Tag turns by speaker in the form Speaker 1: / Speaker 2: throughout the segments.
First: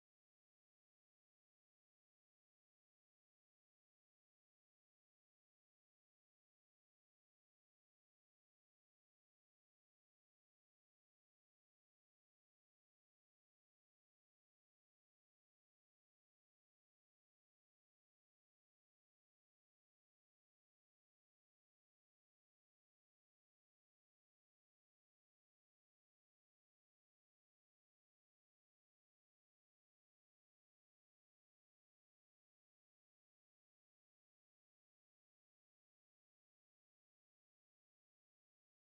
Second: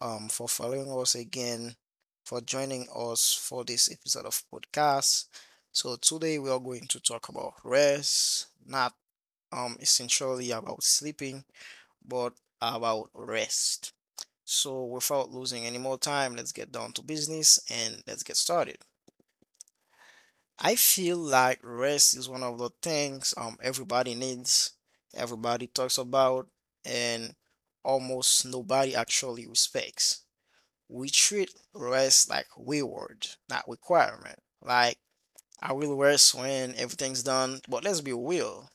Speaker 1: for following us again, for joining us for this episode of podcast. So today we are going to talk about rest, not essentially about sleeping, but about rest. So without losing any more time, let's get down to business and let's get started. I feel like rest is one of the things everybody needs, everybody talks about, and almost nobody actually respects. We treat rest like reward, not requirement. Like I will rest when everything's done, but let's be real,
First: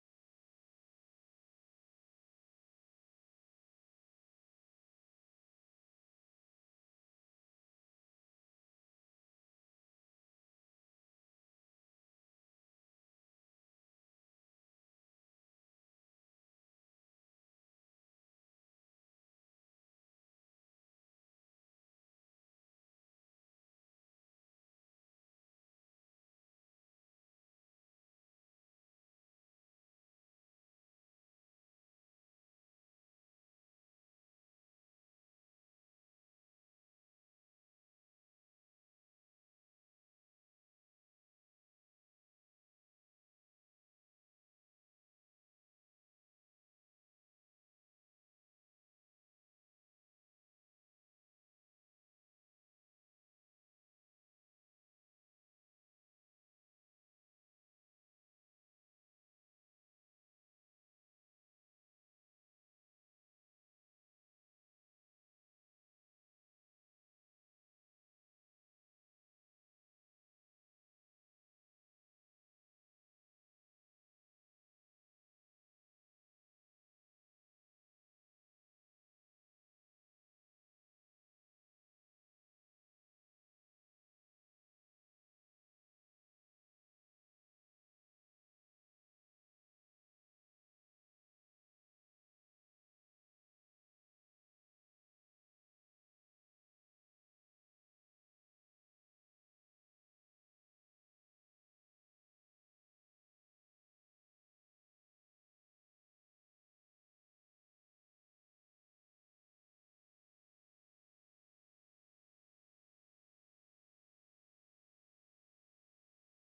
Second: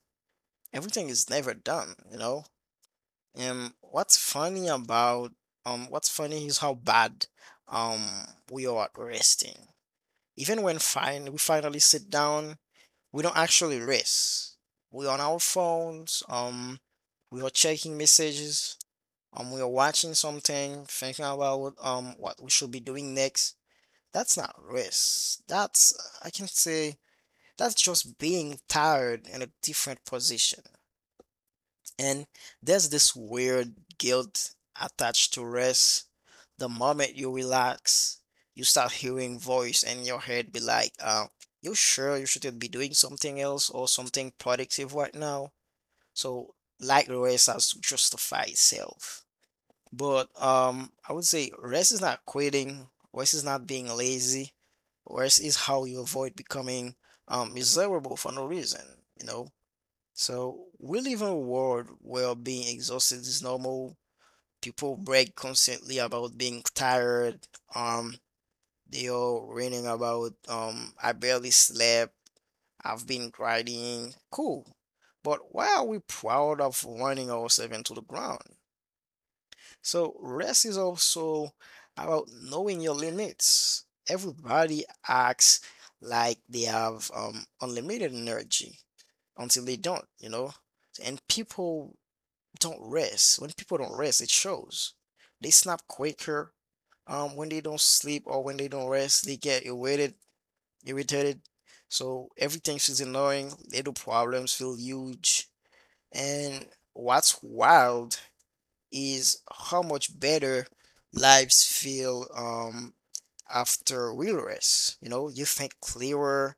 Speaker 1: everything is never done, you know? And what's funny about what's funny is how bad um we are at resting. Even when fine we finally sit down we don't actually race. We're on our phones, we are checking messages, we are watching something, thinking about what we should be doing next. That's not race. That's, I can say, that's just being tired in a different position. And there's this weird guilt attached to rest. The moment you relax, you start hearing voice in your head be like, you sure you shouldn't be doing something else or something productive right now? So like rest has to justify itself. But I would say rest is not quitting, rest is not being lazy, rest is how you avoid becoming miserable for no reason, you know? So we live in a world where being exhausted is normal. People brag constantly about being tired. Um, they all ranting about, I barely slept. I've been grinding. Cool. But why are we proud of running ourselves into the ground? So rest is also about knowing your limits. Everybody acts like they have, unlimited energy until they don't, you know? And people don't rest. When people don't rest, it shows. They snap quicker. When they don't sleep or when they don't rest, they get irritated. So everything feels annoying. Little problems feel huge. And what's wild is how much better lives feel after real rest. You know, you think clearer.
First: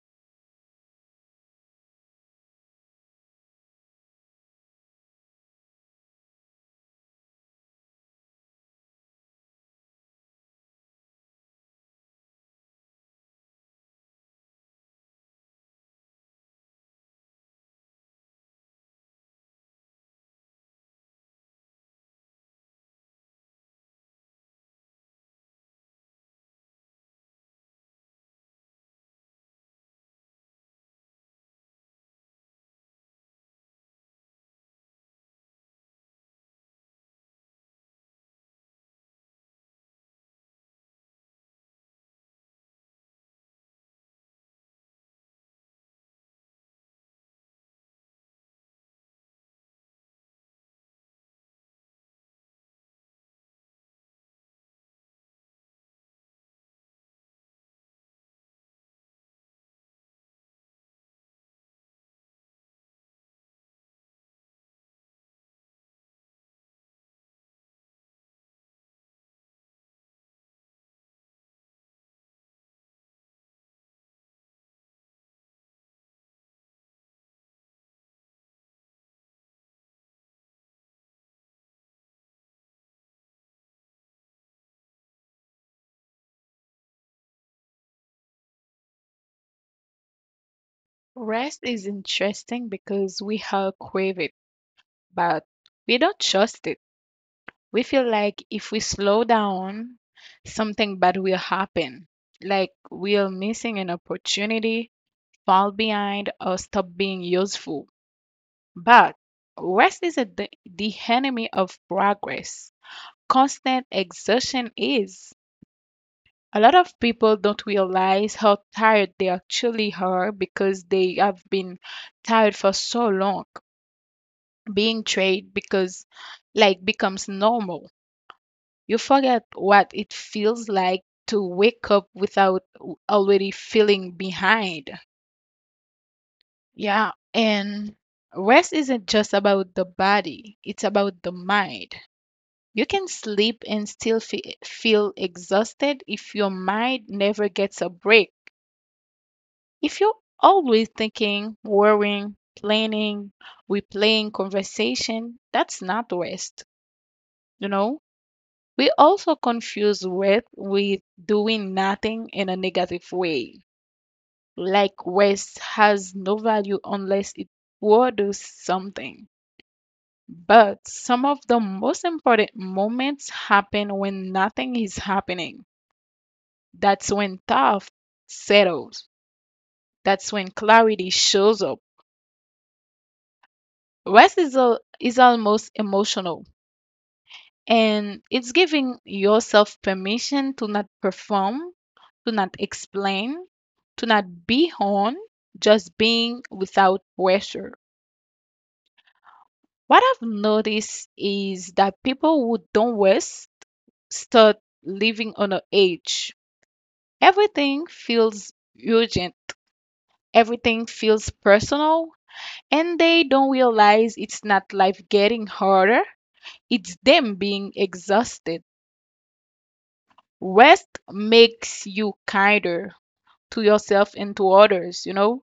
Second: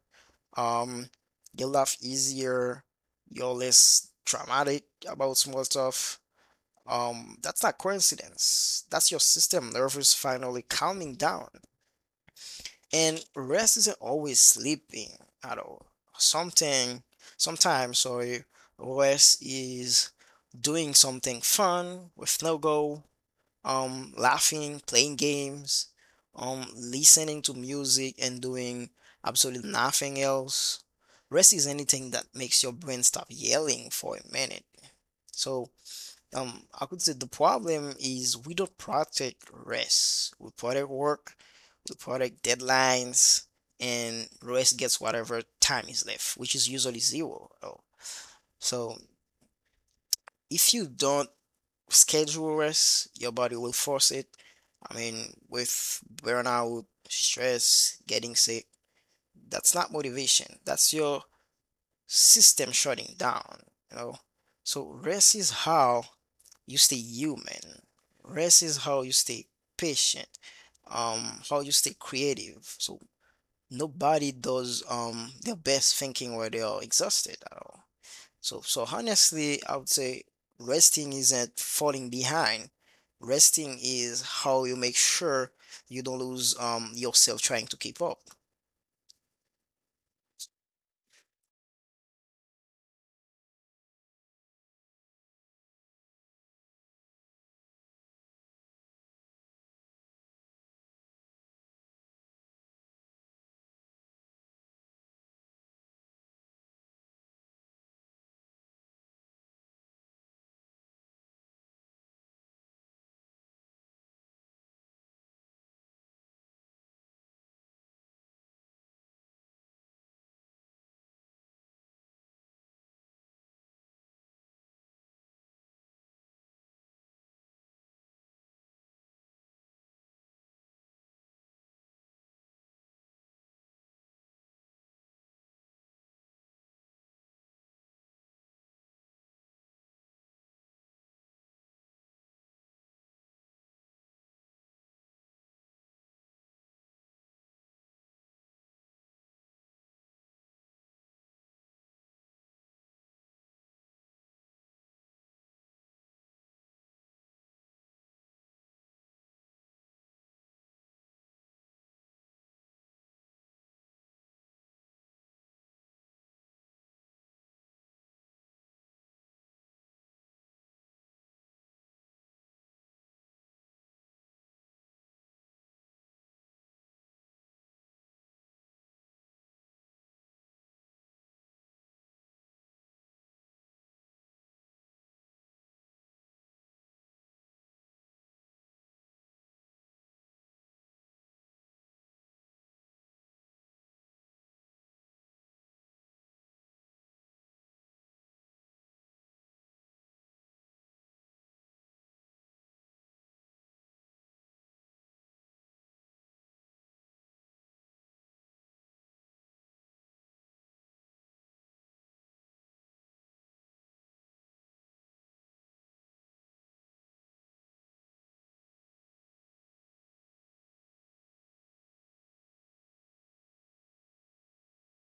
Speaker 1: Um, you laugh easier. You're less traumatic about small stuff, that's not coincidence. That's your system nervous finally calming down. And rest isn't always sleeping at all. Something, sometimes rest is doing something fun with no goal, laughing, playing games, listening to music and doing absolutely nothing else. Rest is anything that makes your brain stop yelling for a minute. So, I could say the problem is we don't protect rest. We protect work, we protect deadlines, and rest gets whatever time is left, which is usually zero. Oh. So if you don't schedule rest, your body will force it. I mean, with burnout, stress, getting sick, that's not motivation. That's your system shutting down, you know? So rest is how you stay human. Rest is how you stay patient, how you stay creative. So nobody does their best thinking where they are exhausted at all. So honestly, I would say resting isn't falling behind. Resting is how you make sure you don't lose yourself trying to keep up.
Speaker 2: Rest is interesting because we all crave it, but we don't trust it. We feel like if we slow down, something bad will happen. Like we are missing an opportunity, fall behind, or stop being useful. But rest is a, the enemy of progress. Constant exertion is. A lot of people don't realize how tired they actually are because they have been tired for so long. Being trade because like becomes normal. You forget what it feels like to wake up without already feeling behind. Yeah, and rest isn't just about the body, it's about the mind. You can sleep and still feel exhausted if your mind never gets a break. If you're always thinking, worrying, planning, replaying conversation, that's not rest, you know? We also confuse rest with doing nothing in a negative way, like rest has no value unless it produces something. But some of the most important moments happen when nothing is happening. That's when thought settles. That's when clarity shows up. Rest is, almost emotional. And it's giving yourself permission to not perform, to not explain, to not be on, just being without pressure. What I've noticed is that people who don't rest start living on an edge. Everything feels urgent, everything feels personal, and they don't realize it's not life getting harder, it's them being exhausted. Rest makes you kinder, to yourself and to others, you know?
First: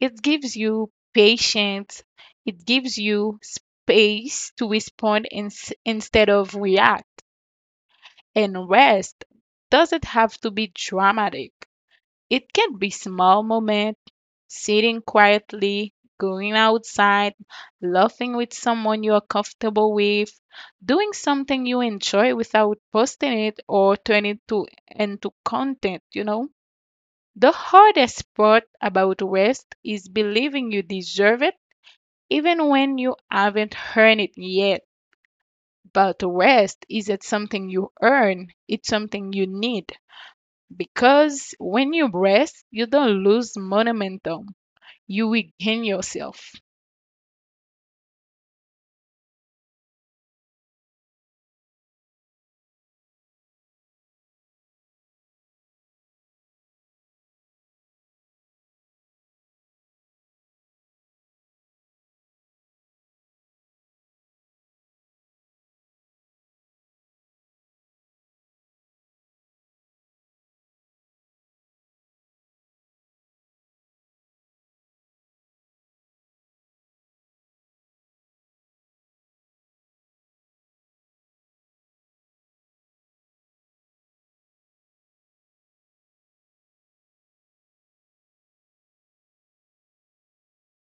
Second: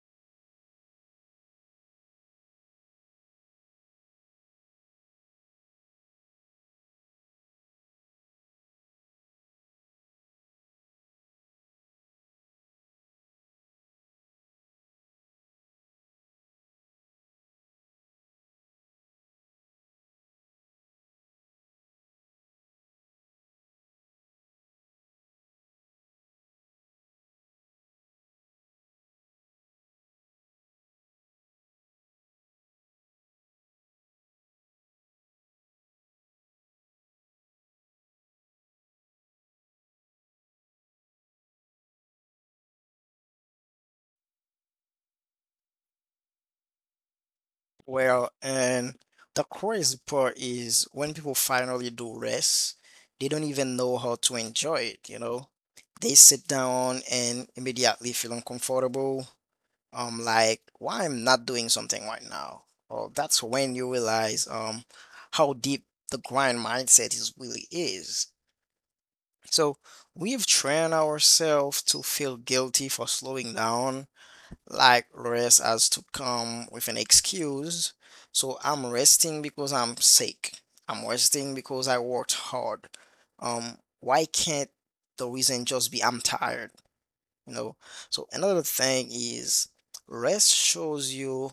Speaker 2: It gives you patience, it gives you space to respond instead of react and rest. Doesn't have to be dramatic. It can be small moment, sitting quietly, going outside, laughing with someone you are comfortable with, doing something you enjoy without posting it or turning it to into content, you know? The hardest part about rest is believing you deserve it even when you haven't earned it yet. But rest isn't something you earn, it's something you need. Because when you rest, you don't lose momentum, you regain yourself.
Speaker 1: Well, and the crazy part is when people finally do rest, they don't even know how to enjoy it, you know? They sit down and immediately feel uncomfortable. Like, why I'm not doing something right now? Or that's when you realize how deep the grind mindset is really is. So we've trained ourselves to feel guilty for slowing down like rest has to come with an excuse. So I'm resting because I'm sick. I'm resting because I worked hard. Why can't the reason just be I'm tired? You know. So another thing is rest shows you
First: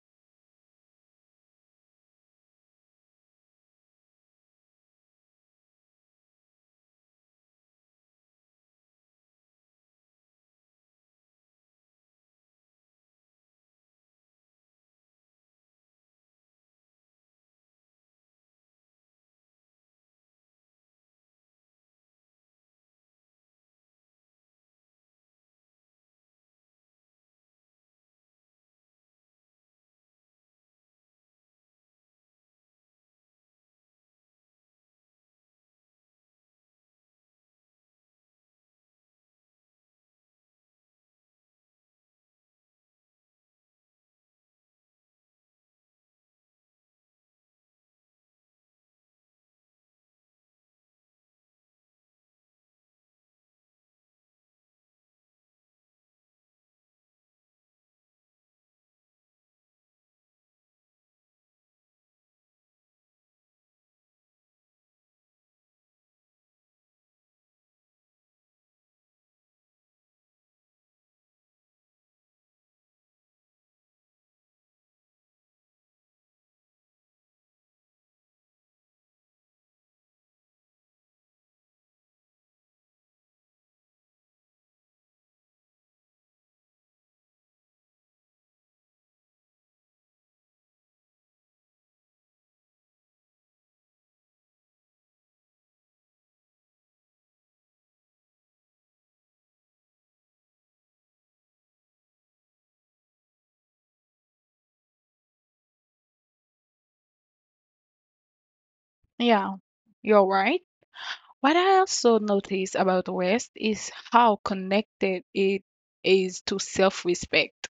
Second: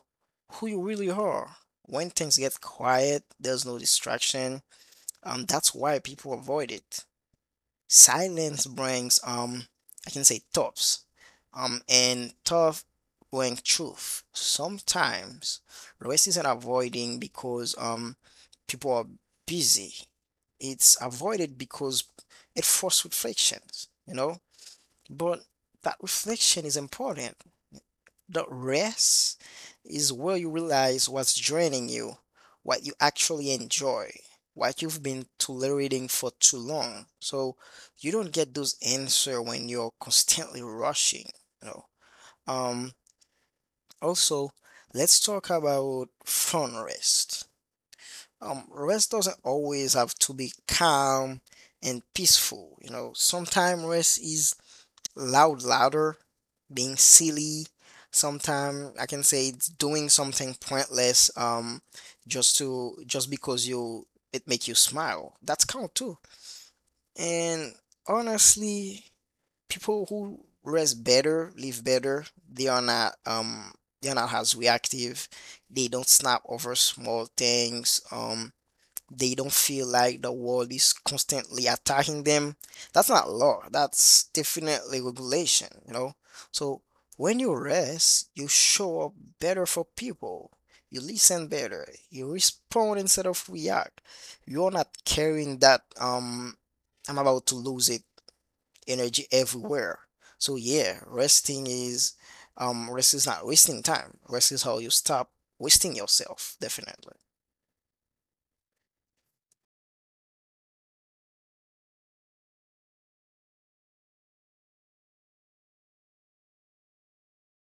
Speaker 1: who you really are. When things get quiet, there's no distraction. That's why people avoid it. Silence brings I can say, thoughts. And thought brings truth. Sometimes racism avoiding because people are busy. It's avoided because it forces reflections, you know? But that reflection is important the rest is where you realize what's draining you, what you actually enjoy, what you've been tolerating for too long. So you don't get those answers when you're constantly rushing, you know. Um, Also, let's talk about fun rest. Rest doesn't always have to be calm and peaceful, you know. Sometimes rest is louder, being silly. Sometimes, I can say, it's doing something pointless just to, just because you, it make you smile, that's count too. And honestly, people who rest better live better. They are not they're not as reactive. They don't snap over small things they don't feel like the world is constantly attacking them. That's not law. That's definitely regulation, you know? So when you rest, you show up better for people. You listen better. You respond instead of react. You're not carrying that I'm about to lose it energy everywhere. So yeah, rest is not wasting time. Rest is how you stop wasting yourself, definitely.
Speaker 2: Yeah, you're right. What I also notice about rest is how connected it is to self respect.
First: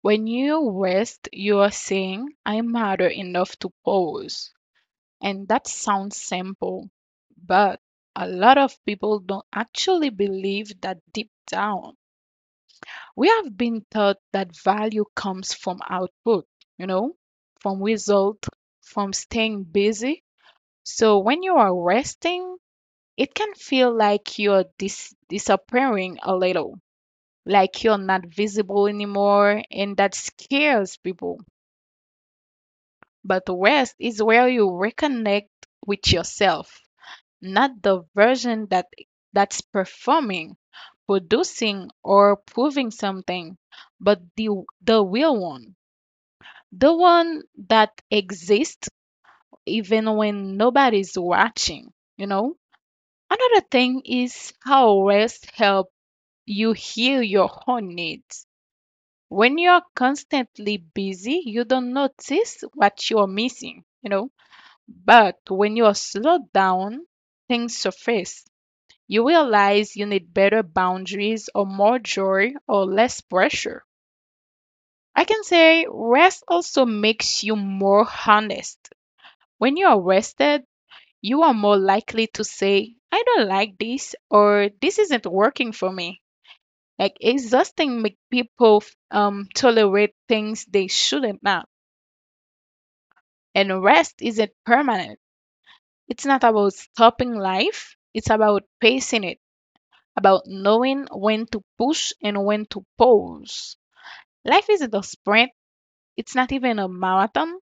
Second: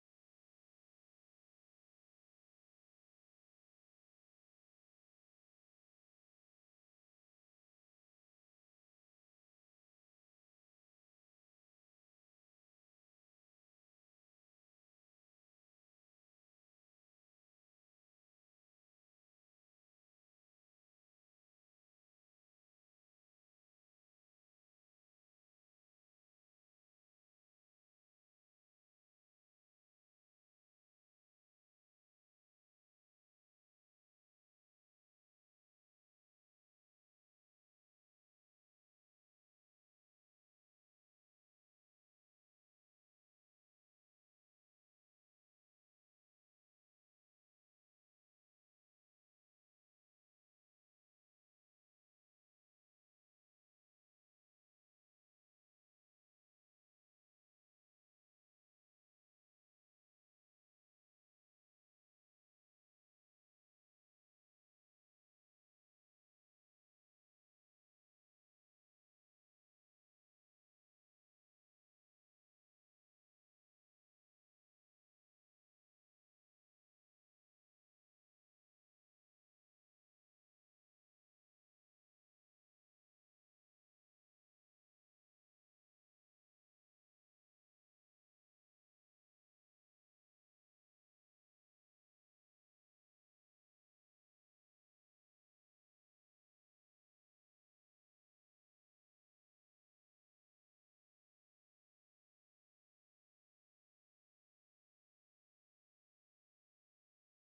Speaker 2: When you rest, you are saying, I matter enough to pause. And that sounds simple, but a lot of people don't actually believe that deep down. We have been taught that value comes from output, you know, from result, from staying busy. So when you are resting, it can feel like you're disappearing a little, like you're not visible anymore, and that scares people. But rest is where you reconnect with yourself, not the version that that's performing, producing or proving something, but the real one. The one that exists even when nobody's watching, you know? Another thing is how rest help you heal your own needs. When you're constantly busy, you don't notice what you're missing, you know? But when you are slowed down, things surface. You realize you need better boundaries or more joy or less pressure. I can say rest also makes you more honest. When you are rested, you are more likely to say, I don't like this or this isn't working for me. Like exhausting make people tolerate things they shouldn't not. And rest isn't permanent. It's not about stopping life. It's about pacing it. About knowing when to push and when to pause. Life isn't a sprint, it's not even a marathon.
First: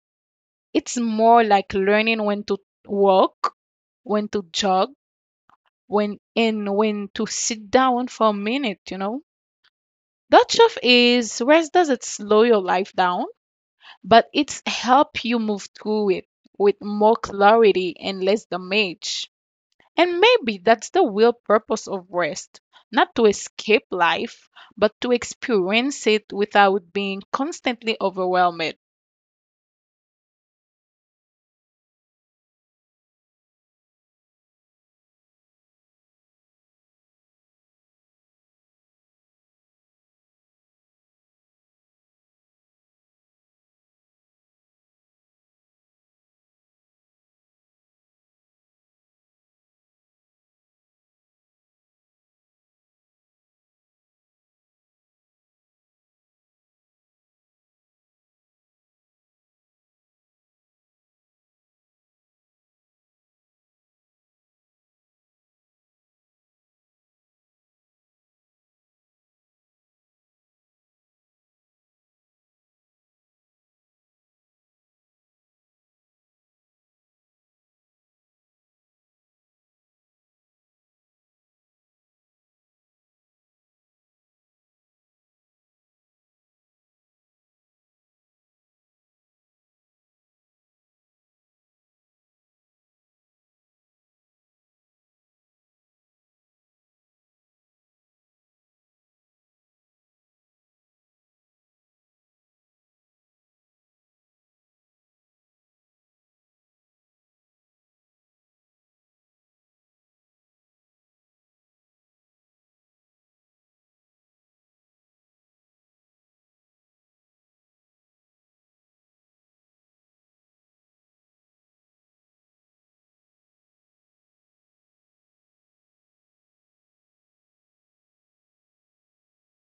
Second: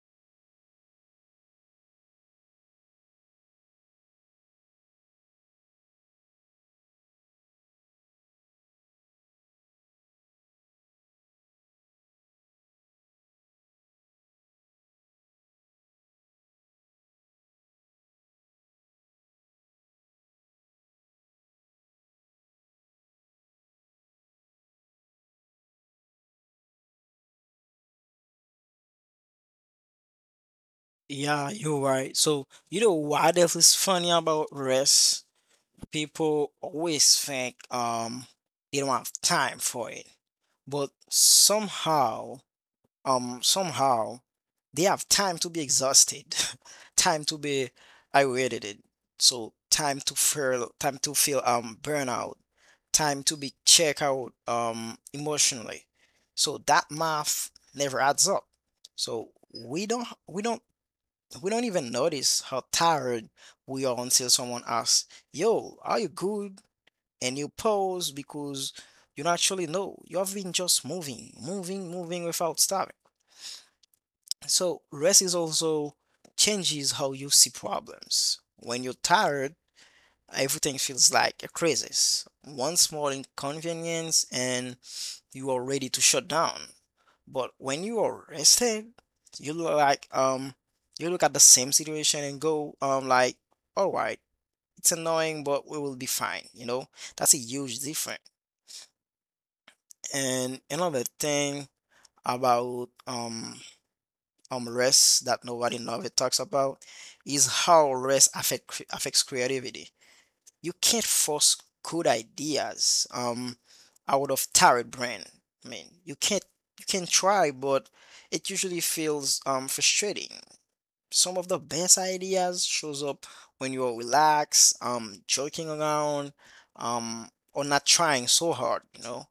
Speaker 2: It's more like learning when to walk, when to jog, when to sit down for a minute, you know? That stuff is rest doesn't slow your life down, but it's help you move through it with more clarity and less damage. And maybe that's the real purpose of rest not to escape life, but to experience it without being constantly overwhelmed.
Speaker 1: Yeah, you're right. So, you know what else is funny about rest? People always think they don't have time for it. But somehow, somehow they have time to be exhausted, time to be irritated. So, time to feel burnout, time to be check out emotionally. So that math never adds up. So we don't we don't we don't even notice how tired we are until someone asks, Yo, are you good? And you pause because you naturally know you have been just moving, moving, moving without stopping. So rest is also changes how you see problems. When you're tired, everything feels like a crisis. One small inconvenience and you are ready to shut down. But when you are rested, you look like um you look at the same situation and go like, all right, it's annoying, but we will be fine, you know? That's a huge difference. And another thing about rest that nobody never talks about is how affects creativity. You can't force good ideas out of tired brain. I mean, you can't you can try, but it usually feels frustrating. Some of the best ideas shows up when you're relaxed, joking around, or not trying so hard, you know.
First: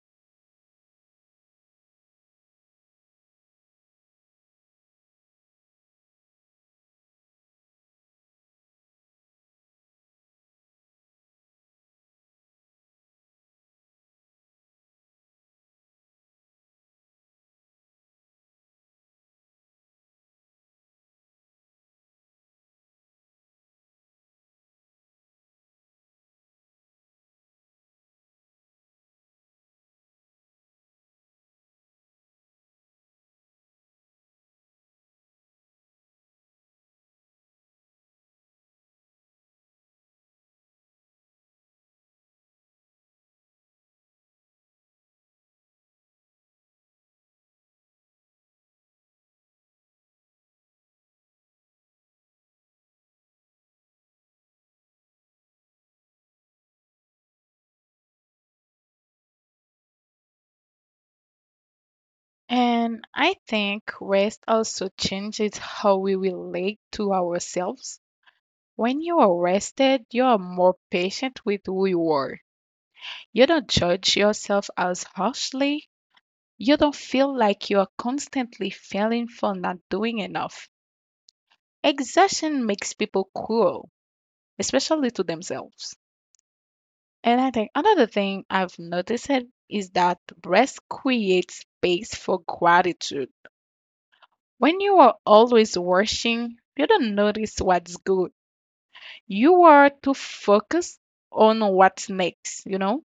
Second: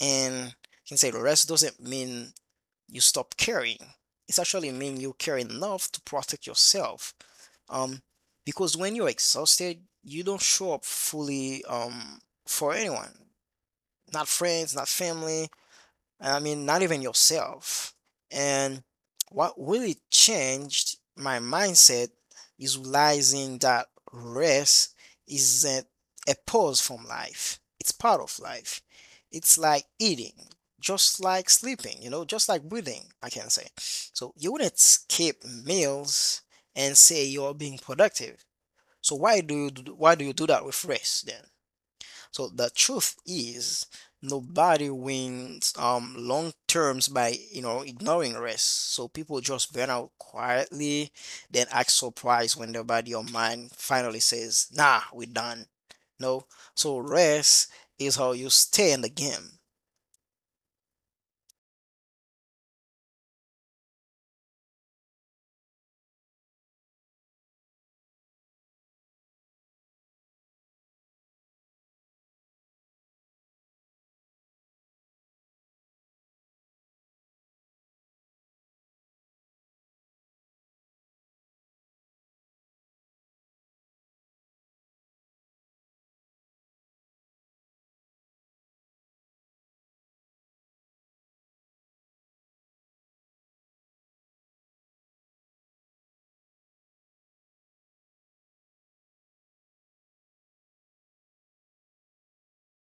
Speaker 1: And you can say the rest doesn't mean you stop caring. It's actually mean you care enough to protect yourself um, because when you're exhausted, you don't show up fully for anyone, not friends, not family, and I mean not even yourself. And what really changed my mindset is realizing that rest isn't a pause from life. It's part of life. It's like eating, just like sleeping, you know, just like breathing, I can say. So you wouldn't skip meals and say you're being productive. So why do you do that with race then? So the truth is nobody wins long terms by you know ignoring race. So people just burn out quietly, then act surprised when their body or mind finally says, "Nah, we're done." No, so race is how you stay in the game.
Speaker 2: And I think rest also changes how we relate to ourselves. When you are rested, you are more patient with who you are. You don't judge yourself as harshly. You don't feel like you are constantly failing for not doing enough. Exhaustion makes people cruel, especially to themselves. And I think another thing I've noticed it is that rest creates space for gratitude. When you are always rushing, you don't notice what's good. You are too focused on what's next, you know?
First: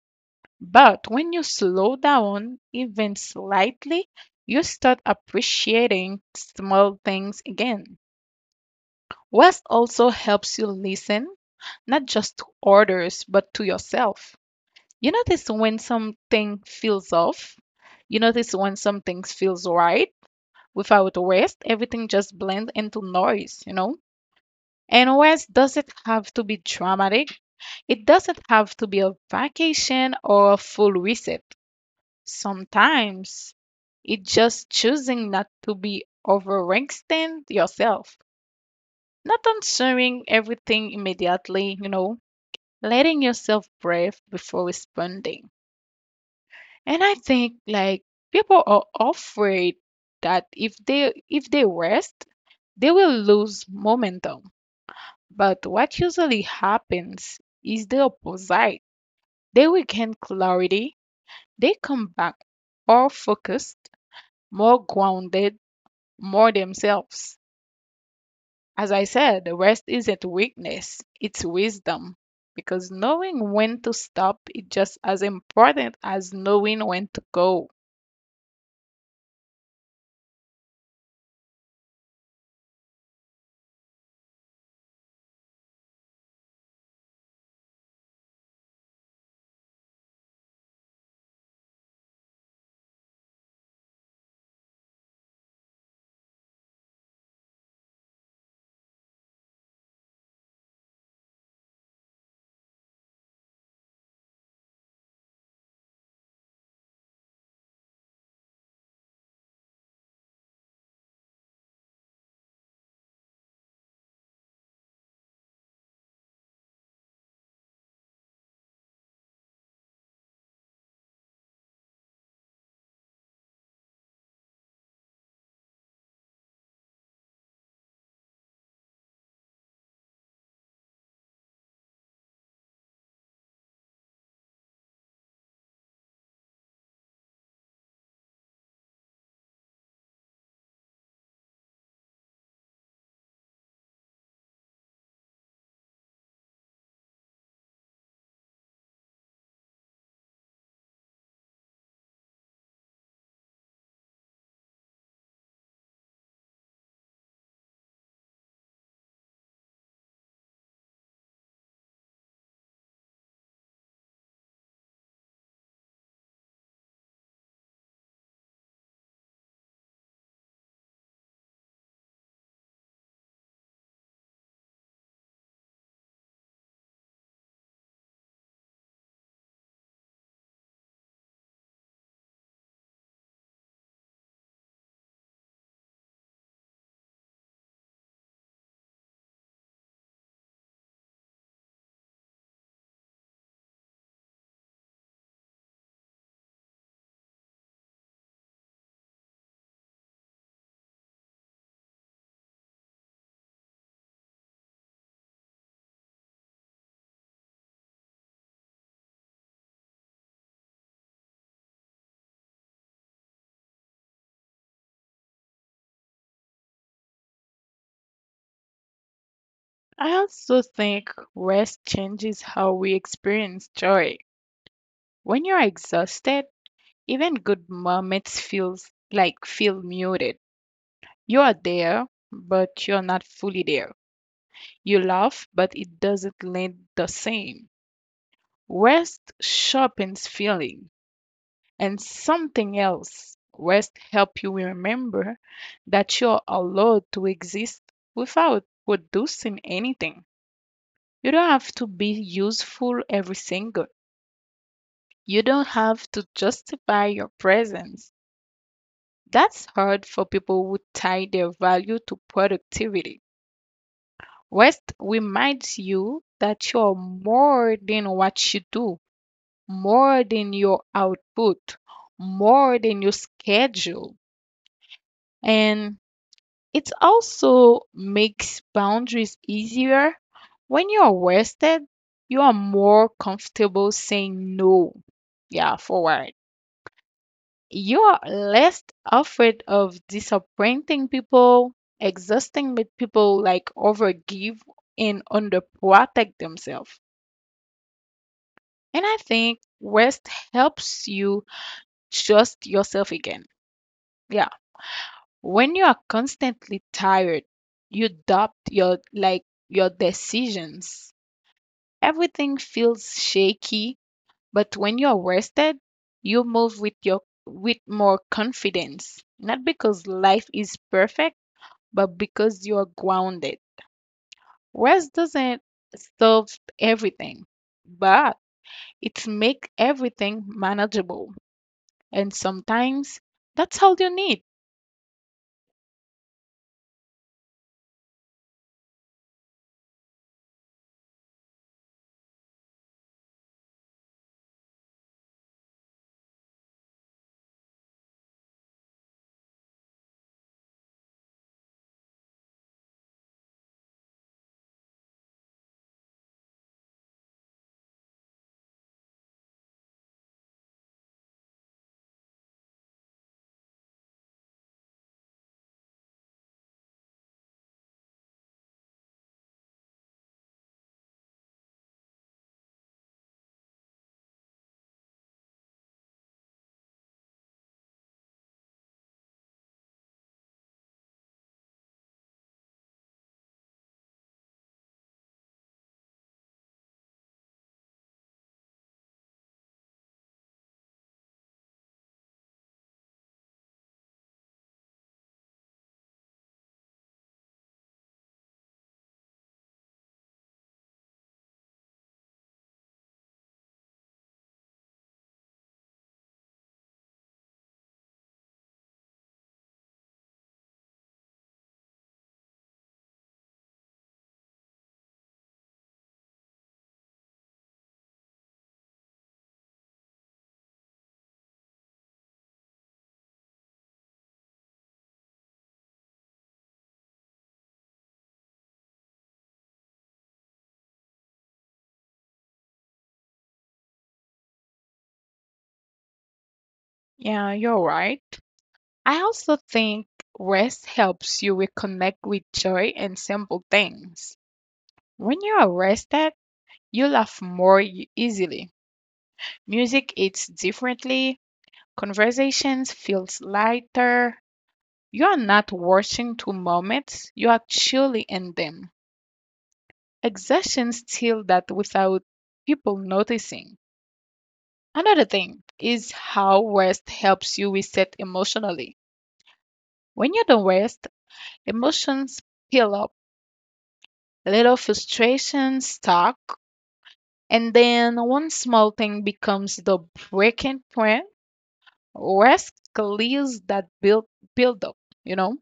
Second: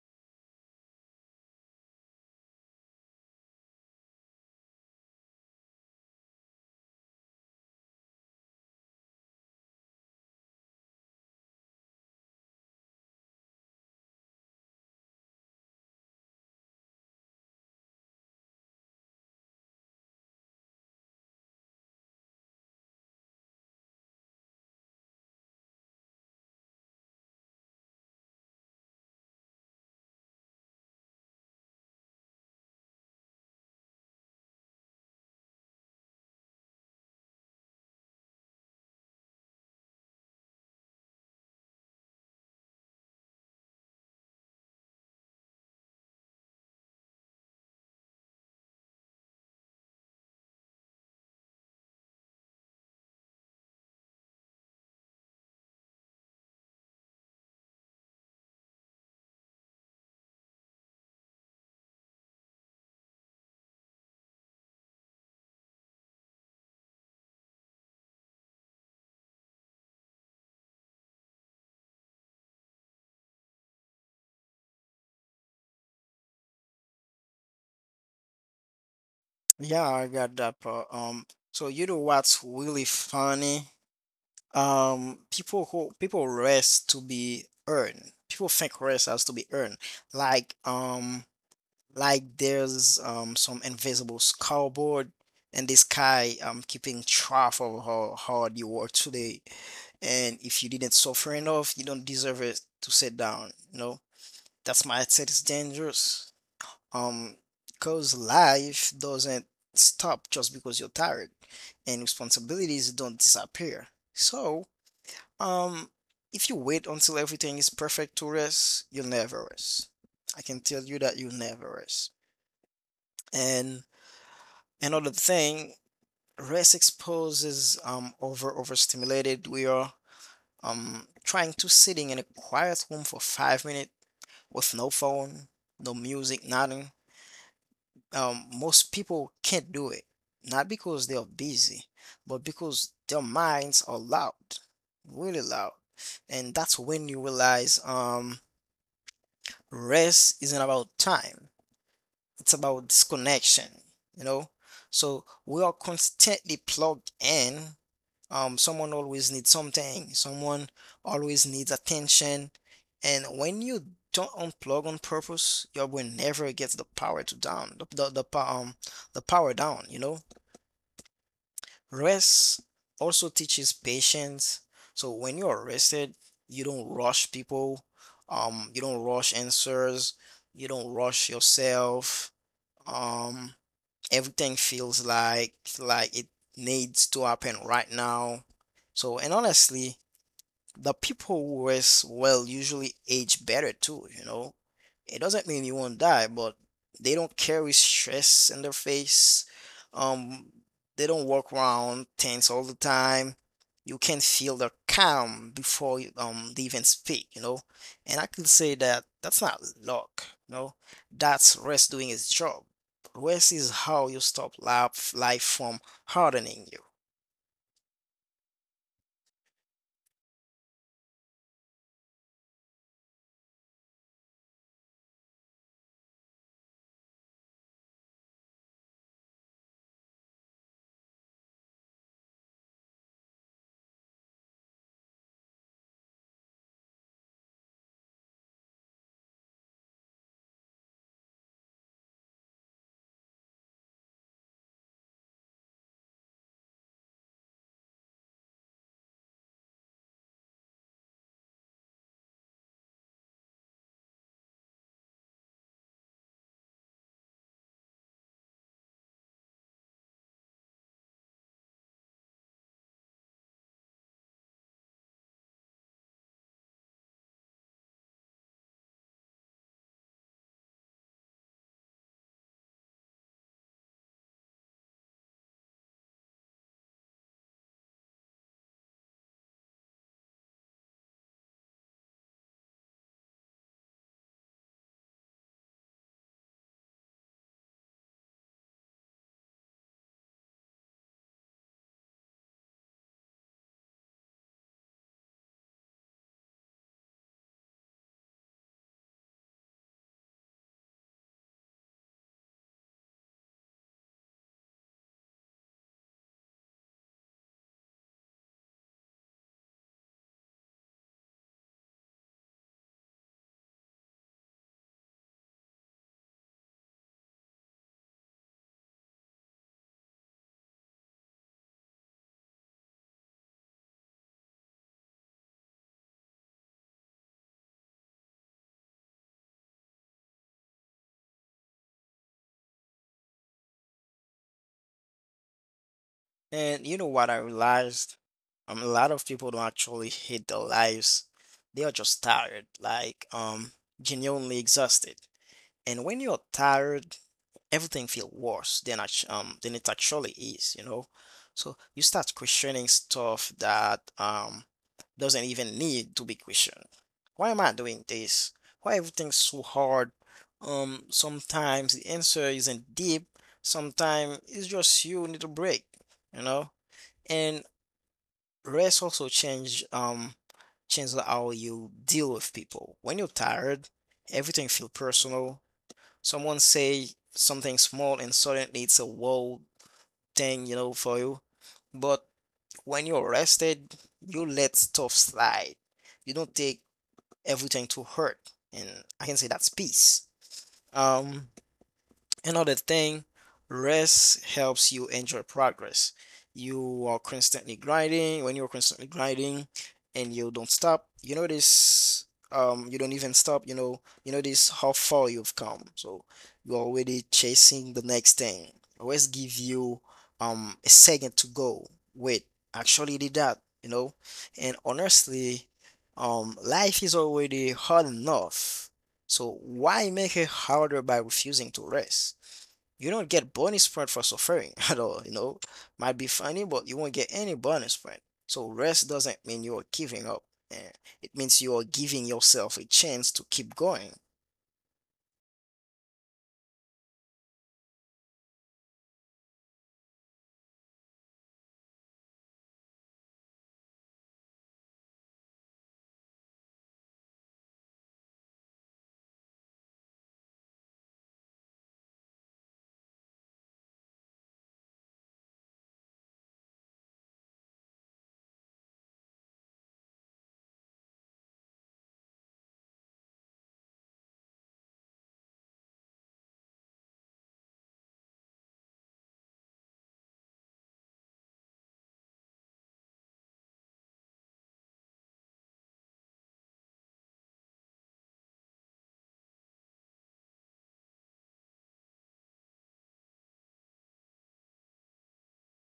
Speaker 2: But when you slow down, even slightly, you start appreciating small things again. Rest also helps you listen, not just to orders, but to yourself. You notice when something feels off. You notice when something feels right. Without rest, everything just blends into noise, you know? And rest doesn't have to be dramatic. It doesn't have to be a vacation or a full reset. Sometimes it's just choosing not to be overextend yourself, not answering everything immediately, you know, letting yourself breathe before responding. And I think like people are afraid that if they rest, they will lose momentum. But what usually happens is the opposite. They regain clarity, they come back more focused, more grounded, more themselves. As I said, the rest isn't weakness, it's wisdom. Because knowing when to stop is just as important as knowing when to go.
Speaker 1: Yeah, I got that part. So you know what's really funny? People rest to be earned people think rest has to be earned, like um like there's some invisible scoreboard in the sky keeping track of how hard you work today, and if you didn't suffer enough you don't deserve it to sit down, you know. That's my mindset is dangerous um because life doesn't stop just because you're tired, and responsibilities don't disappear. So um, if you wait until everything is perfect to rest, you'll never rest. I can tell you that, you'll never rest. And another thing, rest exposes overstimulated. We are trying to sitting in a quiet room for 5 minutes with no phone, no music, nothing. Most people can't do it, not because they are busy, but because their minds are loud, really loud. And that's when you realize rest isn't about time, it's about disconnection, you know. So we are constantly plugged in. Someone always needs something, someone always needs attention, and when you don't unplug on purpose your brain never gets the power to down the power down, you know. Rest also teaches patience. So when you're rested, you don't rush people. You don't rush answers. You don't rush yourself. Um, Everything feels like it needs to happen right now. So and honestly, the people who rest well usually age better too, you know. It doesn't mean you won't die, but they don't carry stress in their face. Um, they don't walk around tense all the time. You can feel their calm before they even speak, you know. And I can say that that's not luck, you know. That's rest doing its job. Rest is how you stop life from hardening.
Speaker 2: I also think rest changes how we experience joy. When you're exhausted, even good moments feels like feel muted. You are there, but you're not fully there. You laugh, but it doesn't land the same. Rest sharpens feeling. And something else, rest help you remember that you're allowed to exist without producing anything. You don't have to be useful every single. You don't have to justify your presence. That's hard for people who tie their value to productivity. Rest reminds you that you're more than what you do, more than your output, more than your schedule. And it also makes boundaries easier. When you're rested, you are more comfortable saying no. Yeah, for what? You are less afraid of disappointing people, exhausting with people like overgive and underprotect themselves. And I think rest helps you trust yourself again. Yeah. When you are constantly tired, you doubt your like your decisions. Everything feels shaky, but when you're rested, you move with your with more confidence. Not because life is perfect but because you are grounded. Rest doesn't solve everything, but it makes everything manageable. And sometimes that's all you need.
Speaker 1: And you know what I realized? A lot of people don't actually hate their lives. They are just tired, like genuinely exhausted. And when you're tired, everything feels worse than than it actually is, you know? So you start questioning stuff that doesn't even need to be questioned. Why am I doing this? Why everything's so hard? Sometimes the answer isn't deep. Sometimes it's just you need a break, you know? And rest also change how you deal with people. When you're tired, everything feel personal. Someone say something small and suddenly it's a whole thing, for you. But when you're rested, you let stuff slide. You don't take everything to hurt. And I can say that's peace. Um Another thing, rest helps you enjoy progress. You are constantly grinding. When you're constantly grinding and you don't stop, you notice you don't even stop, you notice how far you've come. So you're already chasing the next thing. Always give you a second to go. Wait, actually did that, you know? And honestly, life is already hard enough. So why make it harder by refusing to rest? You don't get bonus point for suffering at all, you know. Might be funny, but you won't get any bonus point. So rest doesn't mean you're giving up. eh, It means you're giving yourself a chance to keep going.
Speaker 2: Yeah, you're right. I also think rest helps you reconnect with joy and simple things. When you are rested, you laugh more easily. Music hits differently, conversations feels lighter. You are not rushing to moments, you are truly in them. Exhaustion steals that without people noticing. Another thing is how rest helps you reset emotionally. When you don't rest, emotions pile up, little frustrations stack, and then one small thing becomes the breaking point. Rest clears that build up, you know?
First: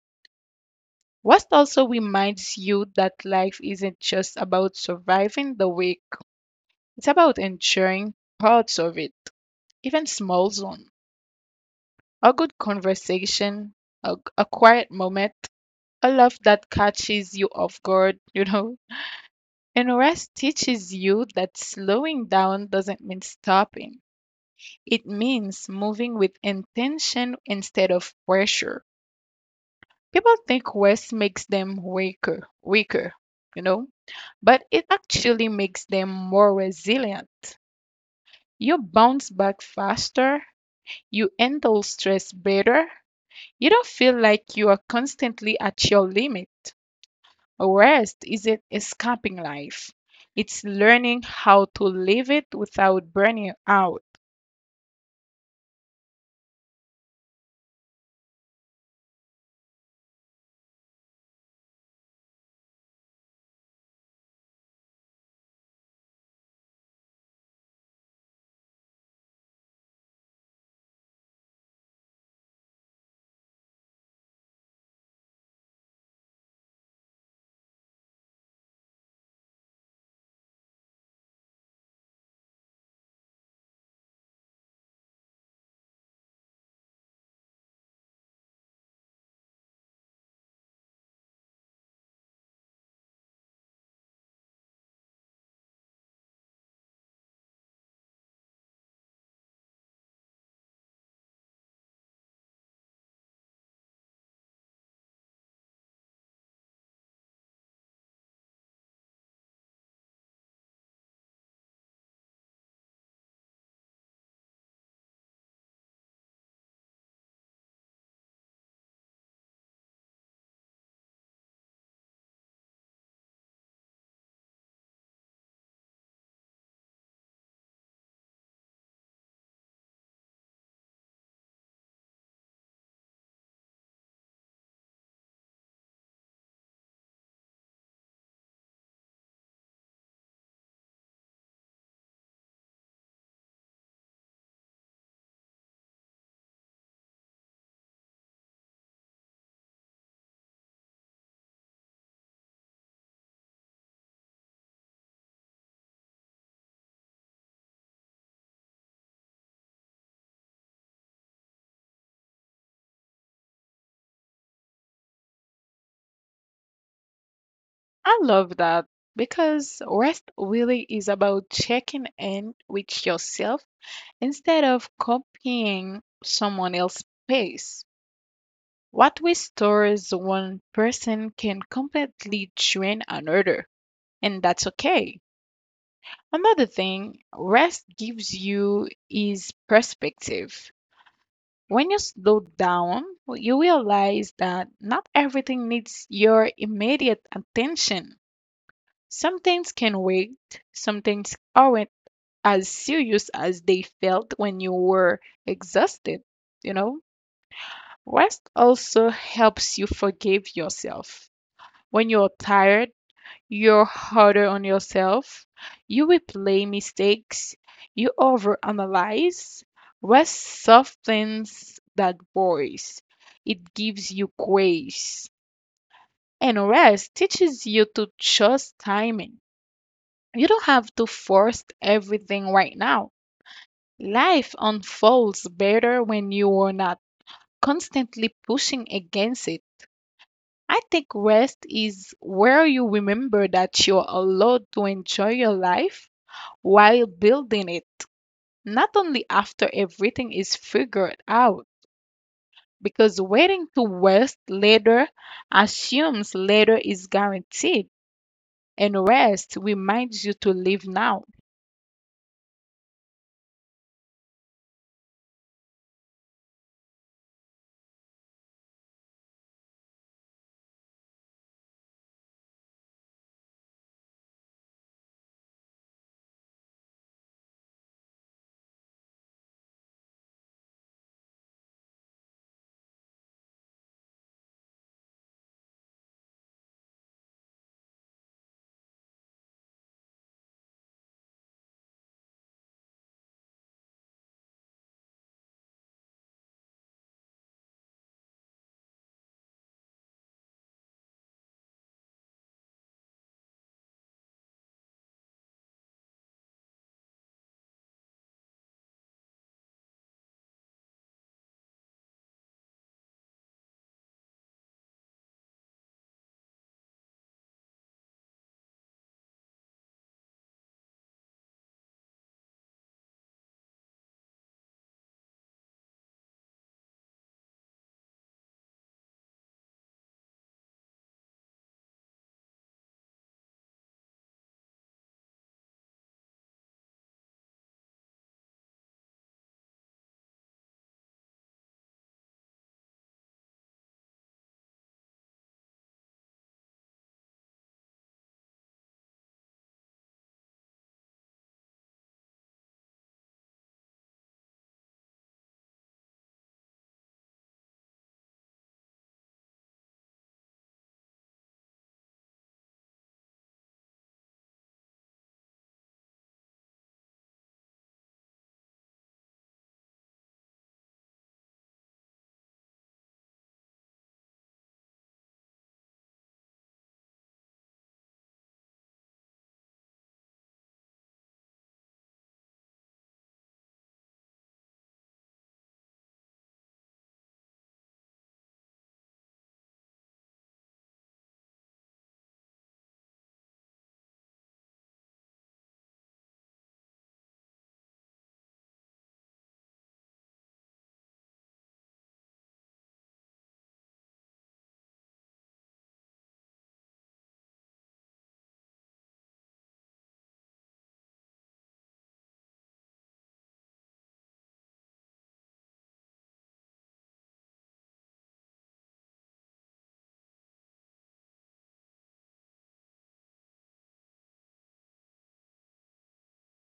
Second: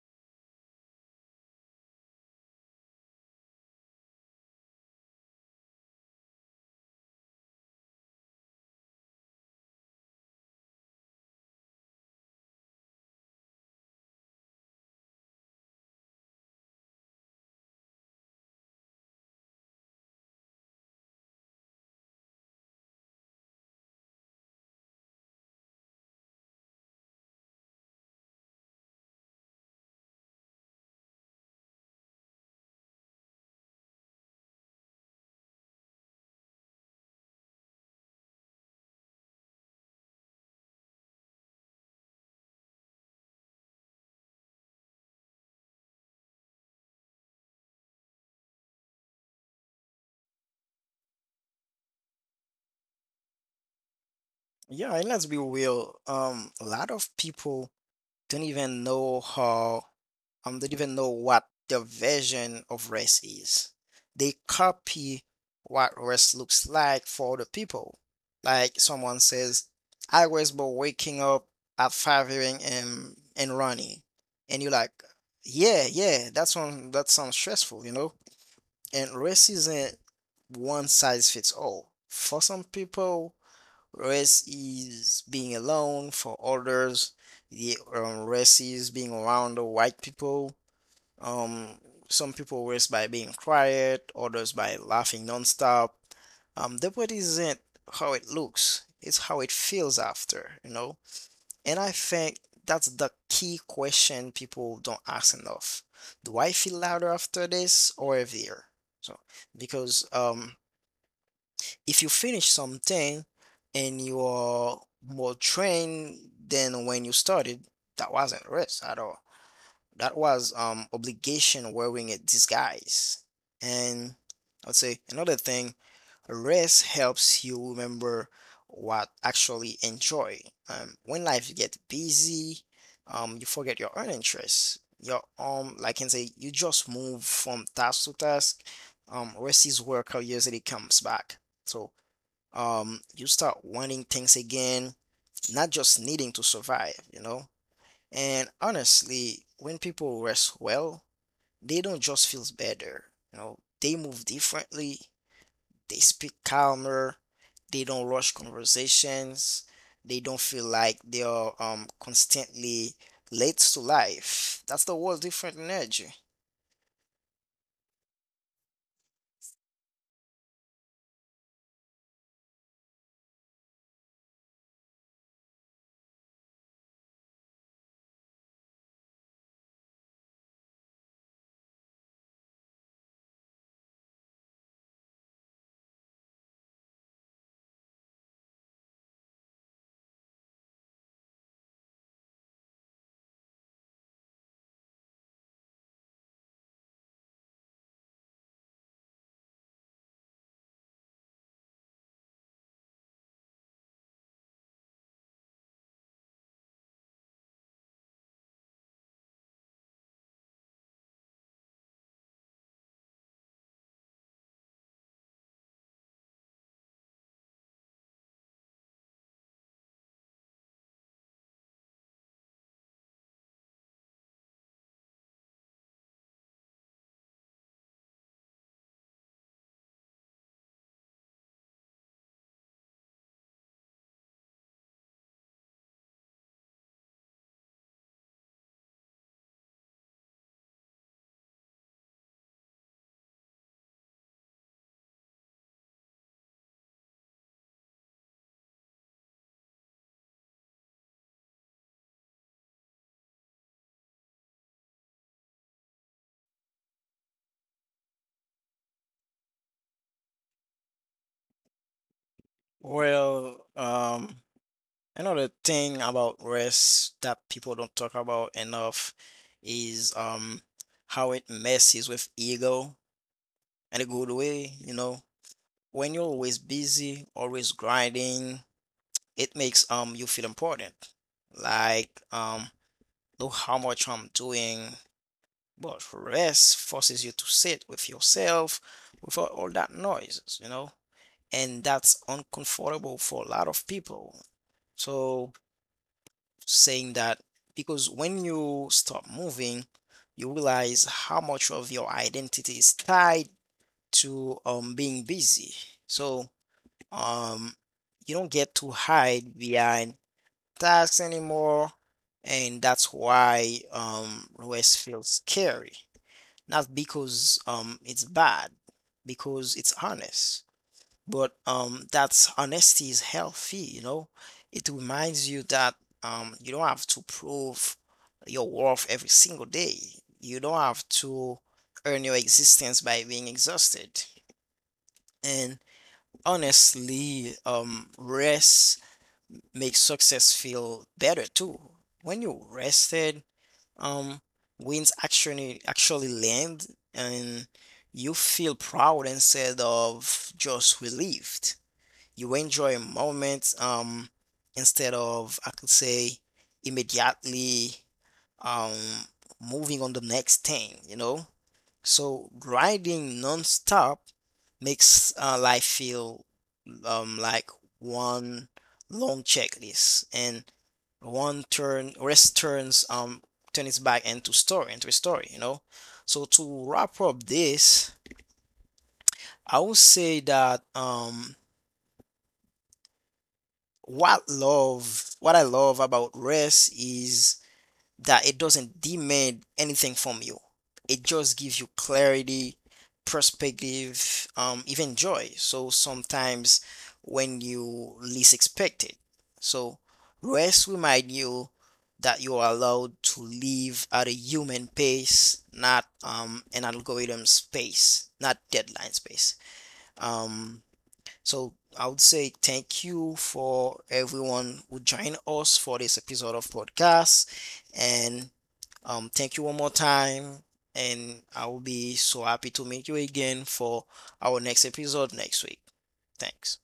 Speaker 2: Rest also reminds you that life isn't just about surviving the week, it's about enjoying parts of it, even small ones. A good conversation, a quiet moment, a love that catches you off guard, you know. And rest teaches you that slowing down doesn't mean stopping. It means moving with intention instead of pressure. People think rest makes them weaker, you know? But it actually makes them more resilient. You bounce back faster, you handle stress better, you don't feel like you are constantly at your limit. Rest isn't escaping life, it's learning how to live it without burning out.
Speaker 1: Yeah, and let's be real. A lot of people don't even know how don't even know what their version of rest is. They copy what rest looks like for the people. Like someone says, I was born waking up at 5 a.m. and running. And you're like, yeah, yeah, that's one that sounds stressful, you know? And rest isn't one size fits all. For some people, rest is being alone for others. The rest is being around the white people. Um, some people rest by being quiet, others by laughing nonstop. The body isn't how it looks, it's how it feels after, you know? And I think that's the key question people don't ask enough. Do I feel louder after this or heavier? So, because if you finish something and you are more trained than when you started, that wasn't rest at all. That was obligation wearing a disguise. And I would say another thing, rest helps you remember what actually enjoy. When life gets busy, you forget your own interests. Your like I can say, you just move from task to task. Rest is where curiosity comes back. So you start wanting things again, not just needing to survive, you know. And honestly, when people rest well, they don't just feel better, you know, they move differently, they speak calmer, they don't rush conversations, they don't feel like they are constantly late to life. That's the whole different energy.
Speaker 2: I love that because rest really is about checking in with yourself instead of copying someone else's pace. What we store as one person can completely drain another, and that's okay. Another thing rest gives you is perspective. When you slow down, you realize that not everything needs your immediate attention. Some things can wait, some things aren't as serious as they felt when you were exhausted, you know? Rest also helps you forgive yourself. When you're tired, you're harder on yourself. You replay mistakes. You overanalyze. Rest softens that voice. It gives you grace. And rest teaches you to trust timing. You don't have to force everything right now. Life unfolds better when you are not constantly pushing against it. I think rest is where you remember that you're allowed to enjoy your life while building it, not only after everything is figured out, because waiting to rest later assumes later is guaranteed, and rest reminds you to live now.
Speaker 1: Well, another thing about rest that people don't talk about enough is how it messes with ego in a good way, you know. When you're always busy, always grinding, it makes you feel important. Like look how much I'm doing, but rest forces you to sit with yourself without all that noises, you know. And that's uncomfortable for a lot of people. So saying that because when you stop moving, you realize how much of your identity is tied to being busy. So um you don't get to hide behind tasks anymore, and that's why rest feels scary. Not because it's bad, because it's honest, but that's honesty is healthy, you know. It reminds you that you don't have to prove your worth every single day, you don't have to earn your existence by being exhausted. And honestly, rest makes success feel better too. When you're rested, um wins actually land, and you feel proud instead of just relieved. You enjoy a moment, instead of, I could say, immediately, um, moving on the next thing, you know? So grinding nonstop makes life feel, like one long checklist. And one turn rest turns turn its back into story into a story, you know. So to wrap up this, I would say that what I love about rest is that it doesn't demand anything from you. It just gives you clarity, perspective, even joy. So sometimes when you least expect it. So rest remind you that you are allowed to live at a human pace, not an algorithm space, not deadline space. Um, so I would say thank you for everyone who joined us for this episode of podcast, and thank you one more time. And I will be so happy to meet you again for our next episode next week. Thanks.